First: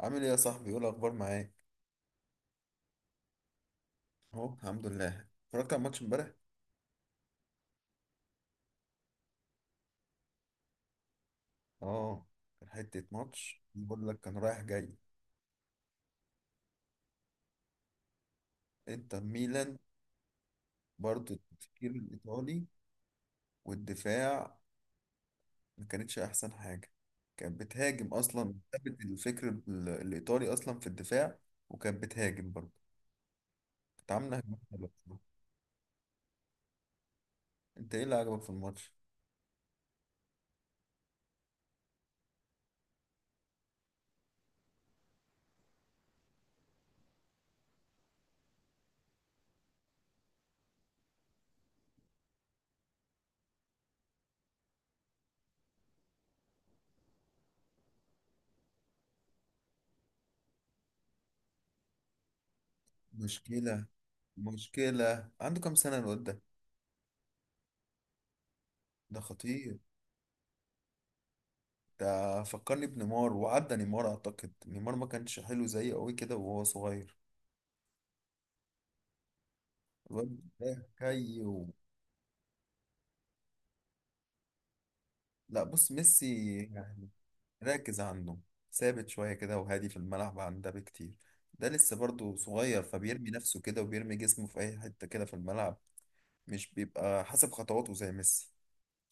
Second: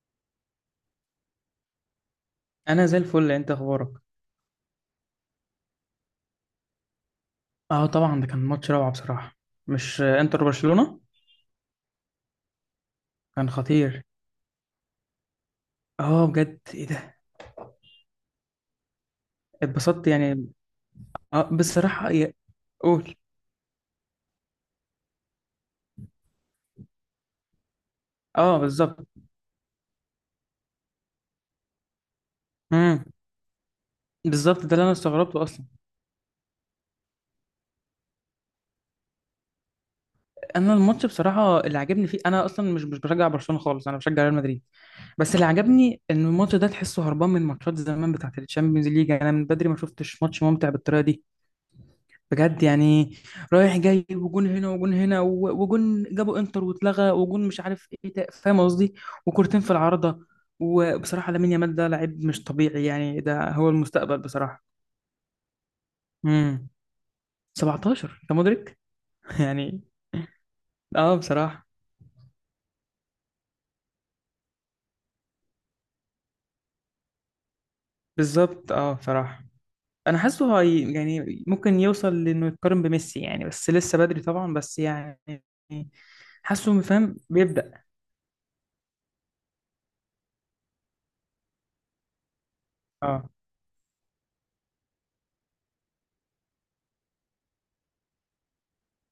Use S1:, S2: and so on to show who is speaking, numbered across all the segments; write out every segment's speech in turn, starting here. S1: عامل ايه يا صاحبي، ايه الاخبار معاك؟
S2: انا زي الفل. انت اخبارك؟
S1: اهو الحمد لله، اتفرجت على الماتش امبارح.
S2: اه طبعا ده كان ماتش روعه بصراحه. مش انتر برشلونه.
S1: اه، كان حته
S2: كان
S1: ماتش،
S2: خطير.
S1: بقول لك كان رايح جاي،
S2: اه بجد، ايه ده؟
S1: انتر ميلان.
S2: اتبسطت يعني.
S1: برضو
S2: اه
S1: التفكير
S2: بصراحه
S1: الايطالي
S2: قول.
S1: والدفاع ما كانتش احسن حاجه. كانت بتهاجم اصلا،
S2: اه
S1: ثابت
S2: بالظبط.
S1: الفكر الايطالي اصلا في الدفاع. وكانت بتهاجم برضو،
S2: امم.
S1: كانت عامله هجمات
S2: بالظبط ده اللي
S1: حلوة
S2: انا
S1: بصراحة.
S2: استغربته اصلا.
S1: انت ايه اللي عجبك في الماتش؟
S2: انا الماتش بصراحه اللي عجبني فيه، انا اصلا مش بشجع برشلونه خالص، انا بشجع ريال مدريد. بس اللي عجبني ان الماتش ده تحسه هربان من ماتشات زمان بتاعه الشامبيونز ليج، يعني انا من بدري ما شفتش ماتش ممتع بالطريقه دي. بجد يعني. رايح جاي، وجون هنا وجون هنا وجون جابوا انتر واتلغى وجون مش عارف ايه فاهم قصدي. وكورتين في العارضة. وبصراحة لامين يامال ده لعيب مش طبيعي، يعني ده هو
S1: مشكله
S2: المستقبل بصراحة.
S1: مشكله عنده كام سنه الواد ده؟
S2: امم. 17، انت مدرك؟
S1: ده خطير.
S2: يعني. اه بصراحة.
S1: ده فكرني بنيمار، وعدى نيمار، اعتقد نيمار ما كانش حلو زيه قوي كده وهو صغير.
S2: بالظبط، اه بصراحة. انا
S1: الواد
S2: حاسه
S1: ده
S2: هي
S1: كي
S2: يعني
S1: و...
S2: ممكن يوصل لانه يتقارن بميسي يعني، بس لسه بدري طبعا، بس يعني.
S1: لا، بص، ميسي
S2: حاسه فاهم بيبدأ.
S1: راكز عنده، ثابت شوية كده وهادي في الملعب عن ده بكتير. ده لسه برضه صغير،
S2: اه.
S1: فبيرمي نفسه كده وبيرمي جسمه في أي حتة كده في الملعب. مش بيبقى حسب خطواته زي ميسي،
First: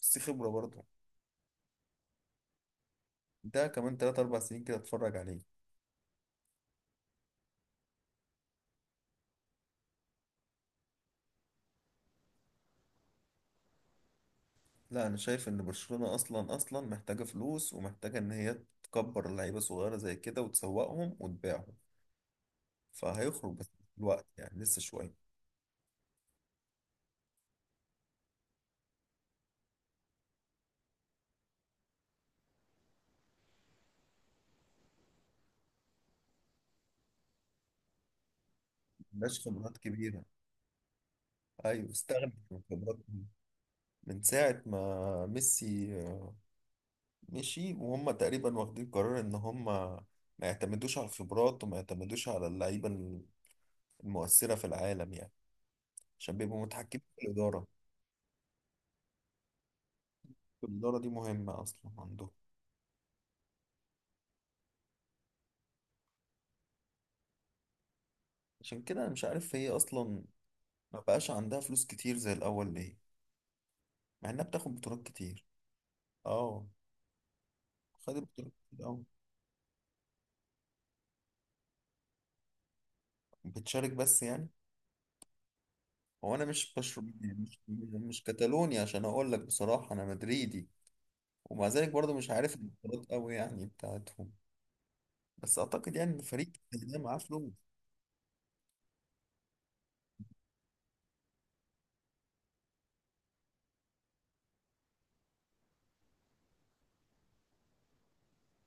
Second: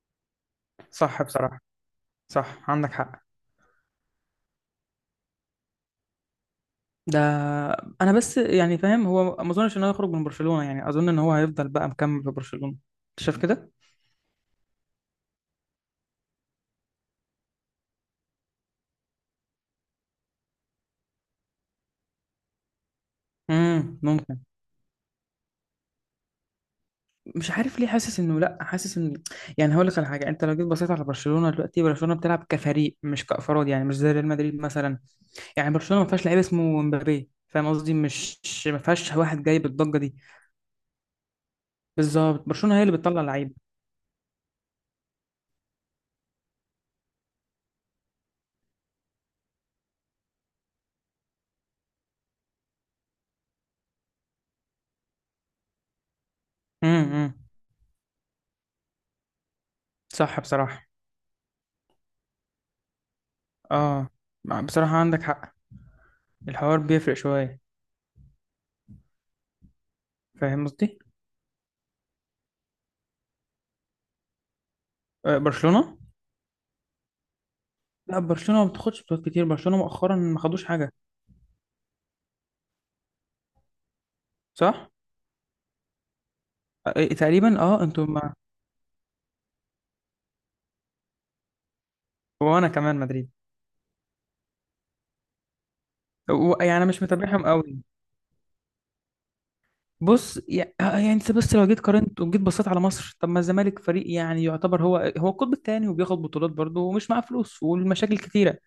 S1: بس خبرة برضه.
S2: صح بصراحة. صح، عندك حق.
S1: ده كمان 3 4 سنين كده اتفرج عليه.
S2: ده انا بس يعني فاهم هو ما اظنش ان هو يخرج من برشلونة، يعني اظن ان هو هيفضل بقى مكمل في برشلونة. انت شايف كده؟
S1: لا، أنا شايف إن برشلونة أصلا محتاجة فلوس، ومحتاجة إن هي تكبر لعيبة صغيرة زي كده وتسوقهم وتبيعهم. فهيخرج، بس في
S2: امم،
S1: الوقت
S2: ممكن.
S1: يعني لسه شوية.
S2: مش عارف ليه حاسس انه لا، حاسس ان يعني هقول لك على حاجه، انت لو جيت بصيت على برشلونه دلوقتي، برشلونه بتلعب كفريق مش كافراد، يعني مش زي ريال مدريد مثلا. يعني برشلونه ما فيهاش لعيب اسمه مبابي، فاهم قصدي؟ مش ما فيهاش
S1: مبقاش
S2: واحد جاي
S1: خبرات
S2: بالضجه دي.
S1: كبيرة. أيوة، استغنى
S2: بالظبط،
S1: عن
S2: برشلونه هي اللي بتطلع
S1: خبراتهم.
S2: لعيب.
S1: من ساعة ما ميسي مشي، وهم تقريبا واخدين قرار إن هم ما يعتمدوش على الخبرات وما يعتمدوش على اللعيبة المؤثرة في العالم يعني، عشان بيبقوا متحكمين في
S2: امم.
S1: الإدارة.
S2: صح بصراحه.
S1: الإدارة دي مهمة أصلا عندهم.
S2: اه بصراحه عندك حق. الحوار بيفرق شويه.
S1: عشان كده أنا مش عارف، هي أصلا
S2: فاهم قصدي.
S1: ما بقاش عندها فلوس كتير زي الأول ليه، مع إنها بتاخد بطولات كتير.
S2: برشلونه.
S1: أه، خدت
S2: لا،
S1: بطولات
S2: برشلونة ما
S1: كتير
S2: بتاخدش
S1: أوي.
S2: بطولات كتير، برشلونة مؤخرا ما خدوش حاجة.
S1: بتشارك بس يعني.
S2: صح؟
S1: هو انا مش برشلوني يعني، مش
S2: تقريبا. اه انتوا
S1: مش
S2: ما
S1: كتالوني، عشان اقول لك بصراحه انا مدريدي. ومع ذلك برضه مش عارف
S2: وانا كمان
S1: البطولات
S2: مدريد.
S1: قوي يعني بتاعتهم. بس اعتقد يعني ان الفريق
S2: يعني انا
S1: ده
S2: مش
S1: معاه
S2: متابعهم
S1: فلوس،
S2: قوي. بص يعني انت بس لو جيت قارنت وجيت بصيت على مصر، طب ما الزمالك فريق يعني يعتبر هو هو القطب الثاني، وبياخد بطولات برضه ومش معاه فلوس، والمشاكل كتيرة.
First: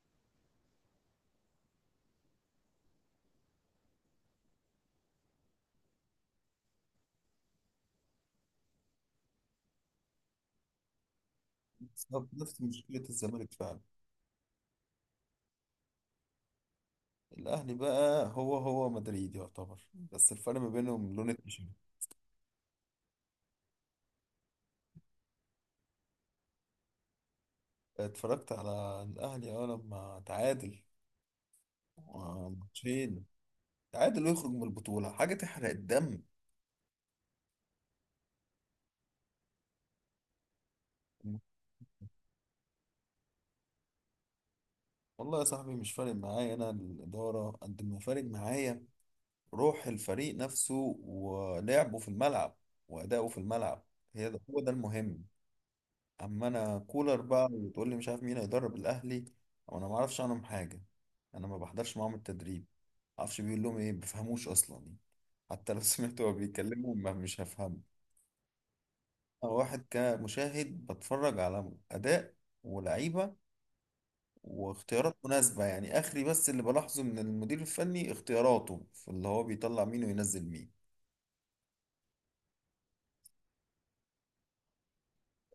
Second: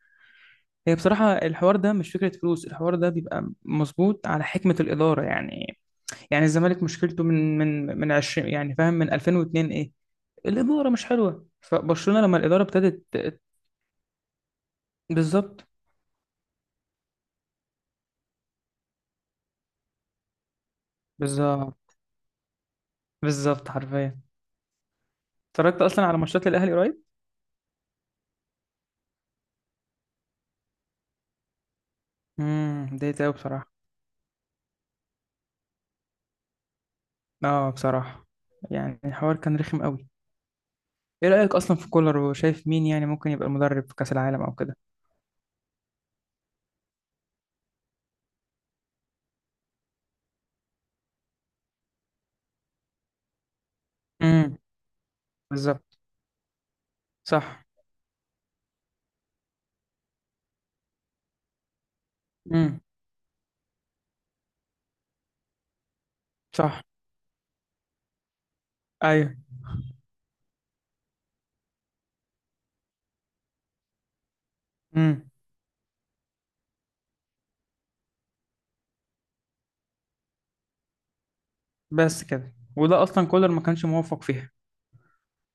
S2: هي بصراحة الحوار ده مش فكرة فلوس، الحوار ده بيبقى مظبوط على حكمة الإدارة يعني. يعني الزمالك مشكلته من 20، يعني فاهم، من 2002 ايه. الإدارة مش حلوة، فبرشلونة
S1: بسبب
S2: لما
S1: نفس
S2: الإدارة
S1: مشكله
S2: ابتدت.
S1: الزمالك فعلا.
S2: بالظبط.
S1: الاهلي بقى هو هو مدريد يعتبر، بس الفرق ما بينهم لون التيشيرت.
S2: بالظبط. بالظبط حرفيا. اتفرجت اصلا على ماتشات الاهلي قريب.
S1: اتفرجت على الاهلي لما تعادل،
S2: امم. اتضايقت
S1: 2 ماتش.
S2: قوي بصراحه.
S1: تعادل ويخرج من البطوله، حاجه تحرق الدم.
S2: اه بصراحه. يعني الحوار كان رخم قوي. ايه رايك اصلا في كولر؟ وشايف مين يعني ممكن يبقى المدرب في كاس العالم او كده؟
S1: والله يا صاحبي مش فارق معايا، انا الاداره قد ما فارق معايا روح الفريق نفسه، ولعبه في الملعب، وأداؤه في الملعب، هي ده
S2: امم.
S1: هو ده المهم.
S2: بالظبط.
S1: أما أنا كولر بقى
S2: صح.
S1: وتقول لي مش عارف مين هيدرب الأهلي، أو أنا ما أعرفش عنهم حاجة، أنا ما بحضرش معاهم التدريب،
S2: امم.
S1: ما أعرفش بيقول لهم إيه، ما بفهموش أصلا. حتى لو سمعت هو
S2: صح.
S1: بيتكلموا ما مش هفهمه.
S2: ايوه.
S1: أنا واحد كمشاهد بتفرج على أداء ولعيبة واختيارات
S2: امم.
S1: مناسبة يعني، آخري بس اللي بلاحظه من المدير الفني اختياراته في اللي هو بيطلع مين وينزل مين.
S2: بس كده. وده اصلا كولر ما كانش موفق فيها.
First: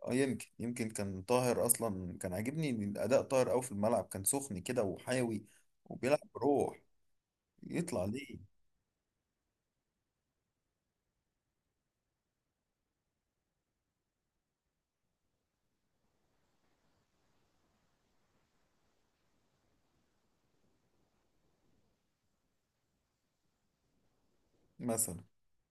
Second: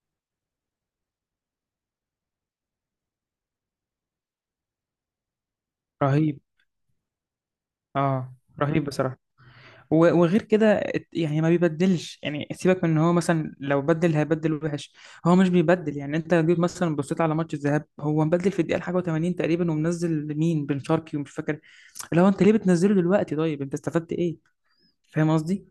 S1: اه، يمكن كان طاهر اصلا، كان عاجبني اداء طاهر قوي في الملعب، كان سخن كده وحيوي وبيلعب
S2: رهيب.
S1: بروح، يطلع
S2: اه،
S1: ليه
S2: رهيب بصراحه. وغير كده يعني ما بيبدلش، يعني سيبك من ان هو مثلا لو بدل هيبدل وحش. هو مش بيبدل، يعني انت لو جيت مثلا بصيت على ماتش الذهاب، هو مبدل في الدقيقه حاجه و80 تقريبا، ومنزل مين بن شرقي ومش فاكر. اللي هو انت ليه بتنزله دلوقتي؟ طيب انت استفدت ايه؟
S1: مثلا.
S2: فاهم قصدي.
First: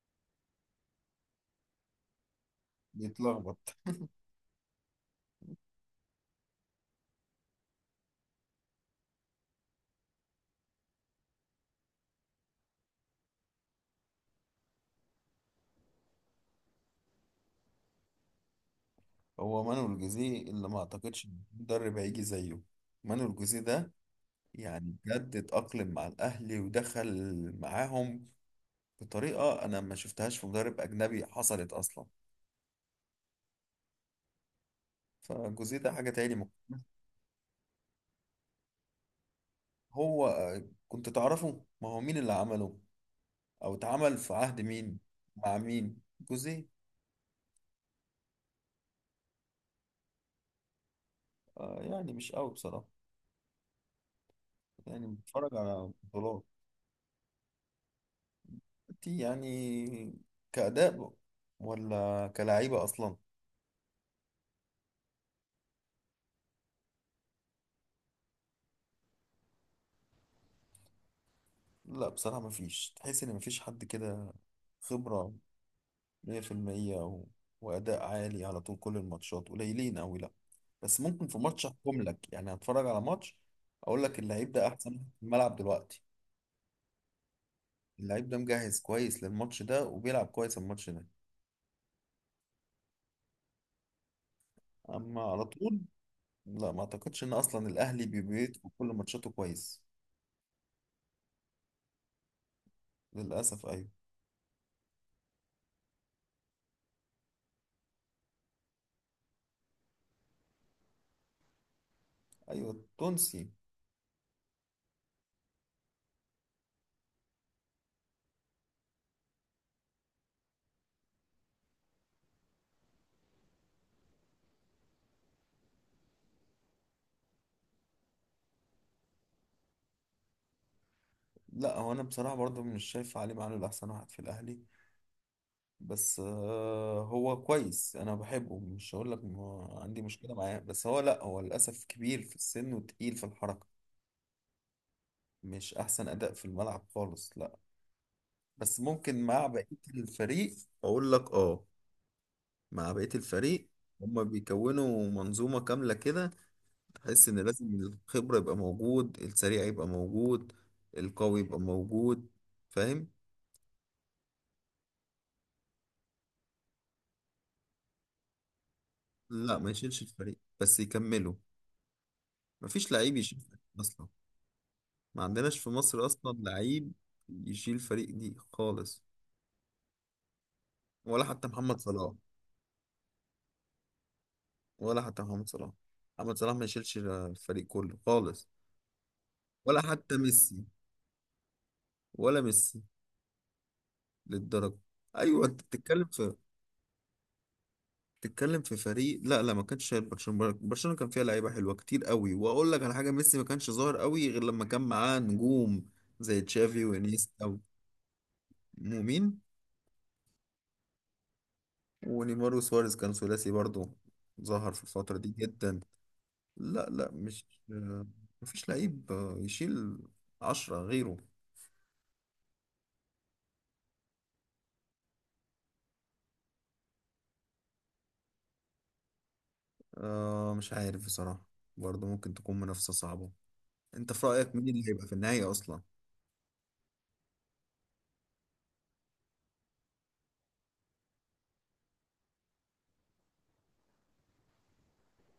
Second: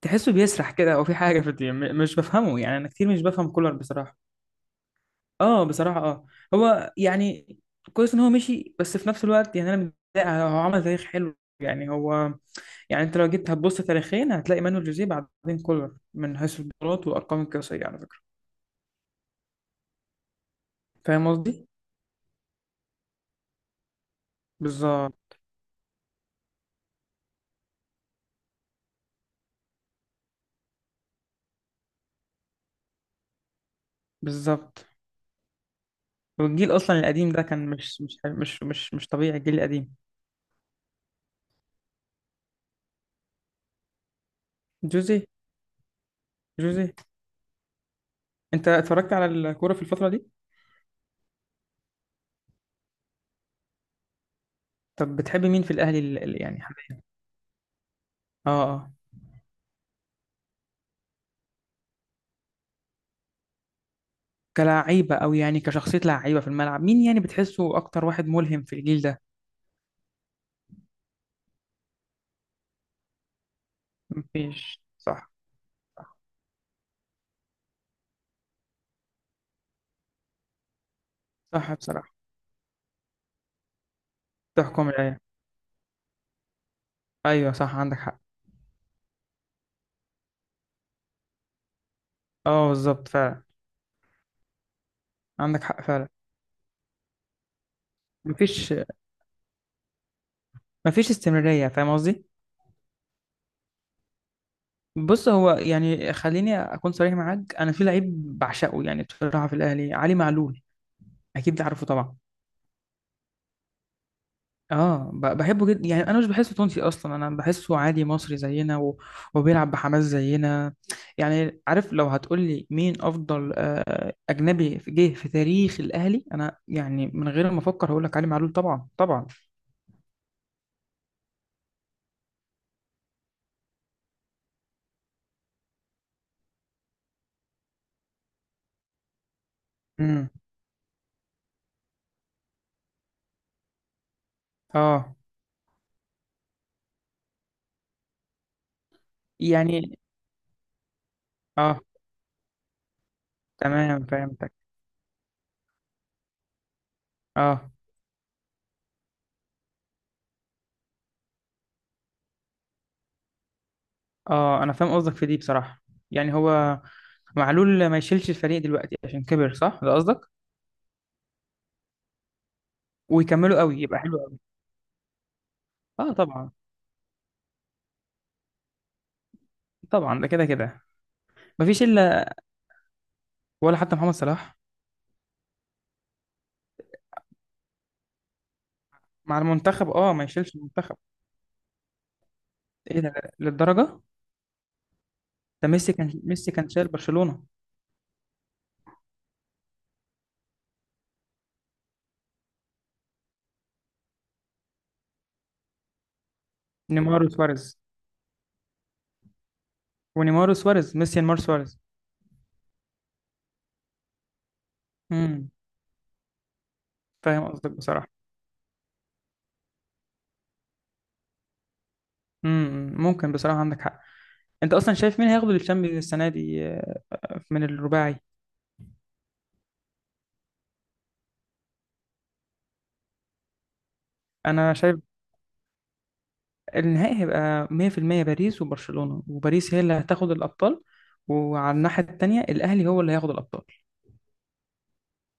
S2: تحسه بيسرح كده، او في حاجه في الدنيا مش بفهمه، يعني انا كتير مش بفهم كولر
S1: يتلخبط.
S2: بصراحه. اه بصراحه، اه. هو يعني كويس ان هو مشي، بس في نفس الوقت يعني انا متضايق، هو عمل تاريخ حلو يعني هو. يعني انت لو جيت هتبص تاريخيا هتلاقي مانويل جوزيه بعدين كولر، من حيث البطولات والارقام القياسيه على فكره.
S1: هو مانويل جوزيه اللي ما اعتقدش
S2: فاهم
S1: إن
S2: قصدي.
S1: مدرب هيجي زيه. مانويل جوزيه ده، يعني
S2: بالظبط.
S1: بجد اتأقلم مع الاهلي ودخل معاهم بطريقة انا ما شفتهاش في مدرب اجنبي حصلت اصلا.
S2: بالظبط.
S1: فجوزيه ده حاجة تاني ممكن.
S2: والجيل اصلا القديم ده كان مش طبيعي، الجيل القديم.
S1: هو كنت تعرفه ما هو مين اللي عمله، او اتعمل في عهد مين،
S2: جوزيه.
S1: مع مين؟ جوزيه.
S2: جوزيه. انت اتفرجت على الكوره في الفتره دي؟
S1: يعني مش قوي بصراحة، يعني
S2: طب بتحب
S1: بتفرج
S2: مين في
S1: على
S2: الاهلي
S1: بطولات.
S2: يعني حاليا؟ اه، اه.
S1: انت يعني كأداء ولا كلعيبة أصلا؟
S2: كلاعيبه او يعني كشخصيه لعيبه في الملعب، مين يعني بتحسه اكتر واحد ملهم في الجيل ده؟
S1: لا بصراحة مفيش، تحس إن مفيش حد كده،
S2: مفيش، صح.
S1: خبرة
S2: صح.
S1: 100% و... وأداء عالي على طول كل الماتشات قليلين أوي، لا. بس ممكن في ماتش
S2: صح
S1: أحكم
S2: بصراحه.
S1: لك، يعني هتفرج على ماتش أقول لك اللعيب ده أحسن
S2: تحكم
S1: واحد
S2: العين.
S1: في الملعب دلوقتي،
S2: ايوه، صح، عندك حق.
S1: اللعيب ده مجهز كويس للماتش ده وبيلعب كويس الماتش ده،
S2: اه بالظبط فعلا.
S1: أما على
S2: عندك
S1: طول
S2: حق فعلا.
S1: لا، ما أعتقدش إن أصلا الأهلي بيدخل
S2: مفيش.
S1: كل ماتشاته كويس.
S2: مفيش استمرارية، فاهم قصدي؟
S1: للأسف أيوة.
S2: بص، هو يعني خليني أكون صريح معاك، أنا في لعيب بعشقه يعني بصراحة في الأهلي، علي معلول. أكيد عارفه طبعا.
S1: أيوة، التونسي.
S2: اه بحبه جدا، يعني انا مش بحسه تونسي اصلا، انا بحسه عادي مصري زينا و... وبيلعب بحماس زينا. يعني عارف لو هتقول لي مين افضل اجنبي جه في تاريخ الاهلي، انا يعني من غير ما افكر هقول لك علي معلول طبعا، طبعا.
S1: لا، هو أنا بصراحة برضو مش شايف علي معلول أحسن واحد في الأهلي، بس هو كويس، أنا بحبه، مش هقول لك ما عندي
S2: امم.
S1: مشكلة معاه، بس هو لا هو للأسف كبير في السن وتقيل في الحركة.
S2: اه.
S1: مش أحسن أداء في الملعب خالص، لا. بس ممكن مع بقية
S2: يعني
S1: الفريق أقول لك أه،
S2: اه.
S1: مع بقية الفريق
S2: تمام،
S1: هما
S2: فهمتك.
S1: بيكونوا منظومة كاملة كده، تحس إن لازم
S2: اه،
S1: الخبرة يبقى موجود، السريع يبقى موجود، القوي يبقى موجود، فاهم؟
S2: اه، انا فاهم قصدك في دي بصراحه. يعني هو معلول ما يشيلش الفريق دلوقتي عشان كبر،
S1: لا، ما
S2: صح ده
S1: يشيلش
S2: قصدك؟
S1: الفريق بس يكمله. مفيش لعيب يشيل فريق
S2: ويكملوا قوي يبقى
S1: اصلا،
S2: حلو قوي.
S1: ما عندناش في مصر
S2: اه
S1: اصلا
S2: طبعا.
S1: لعيب يشيل فريق دي خالص.
S2: طبعا ده كده كده.
S1: ولا حتى محمد
S2: مفيش
S1: صلاح،
S2: الا. ولا حتى محمد صلاح.
S1: ولا حتى محمد صلاح، محمد صلاح ما يشيلش الفريق كله خالص.
S2: مع
S1: ولا
S2: المنتخب، اه
S1: حتى
S2: ما يشيلش
S1: ميسي،
S2: المنتخب.
S1: ولا ميسي،
S2: ايه ده؟ للدرجه؟
S1: للدرجة. ايوه، انت
S2: ده ميسي
S1: بتتكلم
S2: كان،
S1: في
S2: ميسي كان شايل برشلونه.
S1: بتتكلم في فريق. لا لا، ما كانش شايل برشلونة، برشلونة كان فيها لعيبة حلوة كتير قوي، واقول لك على حاجة، ميسي ما كانش ظاهر قوي غير لما كان معاه نجوم زي تشافي
S2: نيمار
S1: وانيستا
S2: وسواريز.
S1: ومين؟
S2: ونيمار وسواريز، ميسي نيمار سواريز.
S1: ونيمار وسواريز كان ثلاثي برضو، ظهر في الفترة دي
S2: امم.
S1: جدا. لا لا، مش،
S2: فاهم قصدك
S1: آه،
S2: بصراحه.
S1: مفيش لعيب يشيل 10 غيره.
S2: امم، ممكن بصراحه، عندك حق. انت اصلا شايف مين هياخد الشامبيونز السنه دي من الرباعي؟
S1: مش عارف بصراحة، برضو ممكن تكون منافسة صعبة. انت في رأيك مين
S2: انا
S1: اللي
S2: شايف
S1: هيبقى في النهاية اصلا؟
S2: النهائي هيبقى 100% باريس وبرشلونة، وباريس هي اللي هتاخد الأبطال. وعلى الناحية التانية الأهلي هو اللي هياخد الأبطال.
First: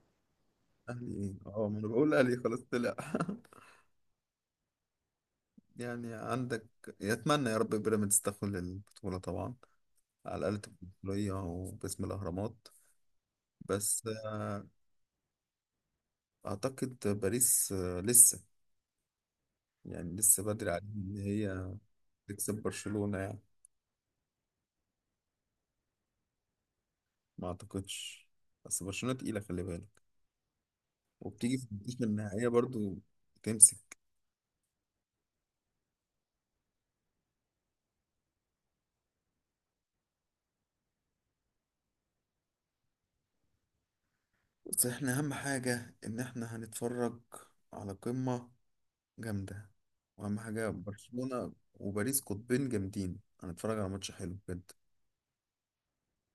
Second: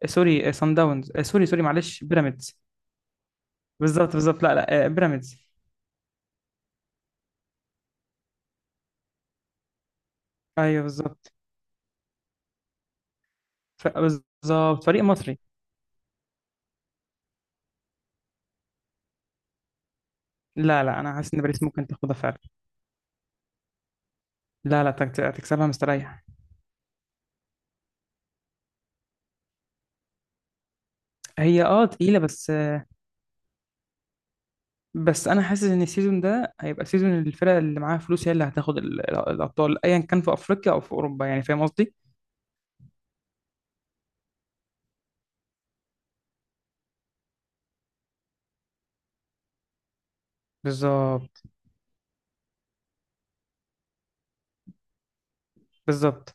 S2: سوري، سان داونز،
S1: اهلي
S2: آه،
S1: ايه؟
S2: سوري سوري
S1: اه، ما انا
S2: معلش،
S1: بقول اهلي
S2: بيراميدز.
S1: خلاص طلع
S2: بالظبط. بالظبط. لا لا، بيراميدز.
S1: يعني. عندك، يتمنى يا رب بيراميدز تاخد البطولة طبعا، على الأقل تبقى
S2: أيوه
S1: بطولية
S2: بالظبط.
S1: وباسم الأهرامات. بس
S2: بالظبط، فريق مصري.
S1: أعتقد باريس لسه، يعني لسه بدري
S2: لا
S1: عليهم
S2: لا، أنا
S1: إن
S2: حاسس إن باريس
S1: هي
S2: ممكن تاخدها فعلا.
S1: تكسب برشلونة يعني.
S2: لا لا، هتكسبها مستريح.
S1: ما اعتقدش، بس برشلونة تقيلة، خلي بالك، وبتيجي
S2: هي
S1: في
S2: أه
S1: الماتش
S2: تقيلة
S1: النهائية
S2: بس.
S1: برضو، تمسك.
S2: بس أنا حاسس إن السيزون ده هيبقى سيزون الفرق اللي معاها فلوس هي اللي هتاخد الأبطال، أيا كان في أفريقيا أو في أوروبا، يعني فاهم قصدي؟
S1: بس احنا اهم حاجة ان احنا هنتفرج على قمة جامدة، واهم حاجة
S2: بالظبط.
S1: برشلونة وباريس قطبين جامدين، هنتفرج على ماتش حلو بجد.
S2: بالظبط.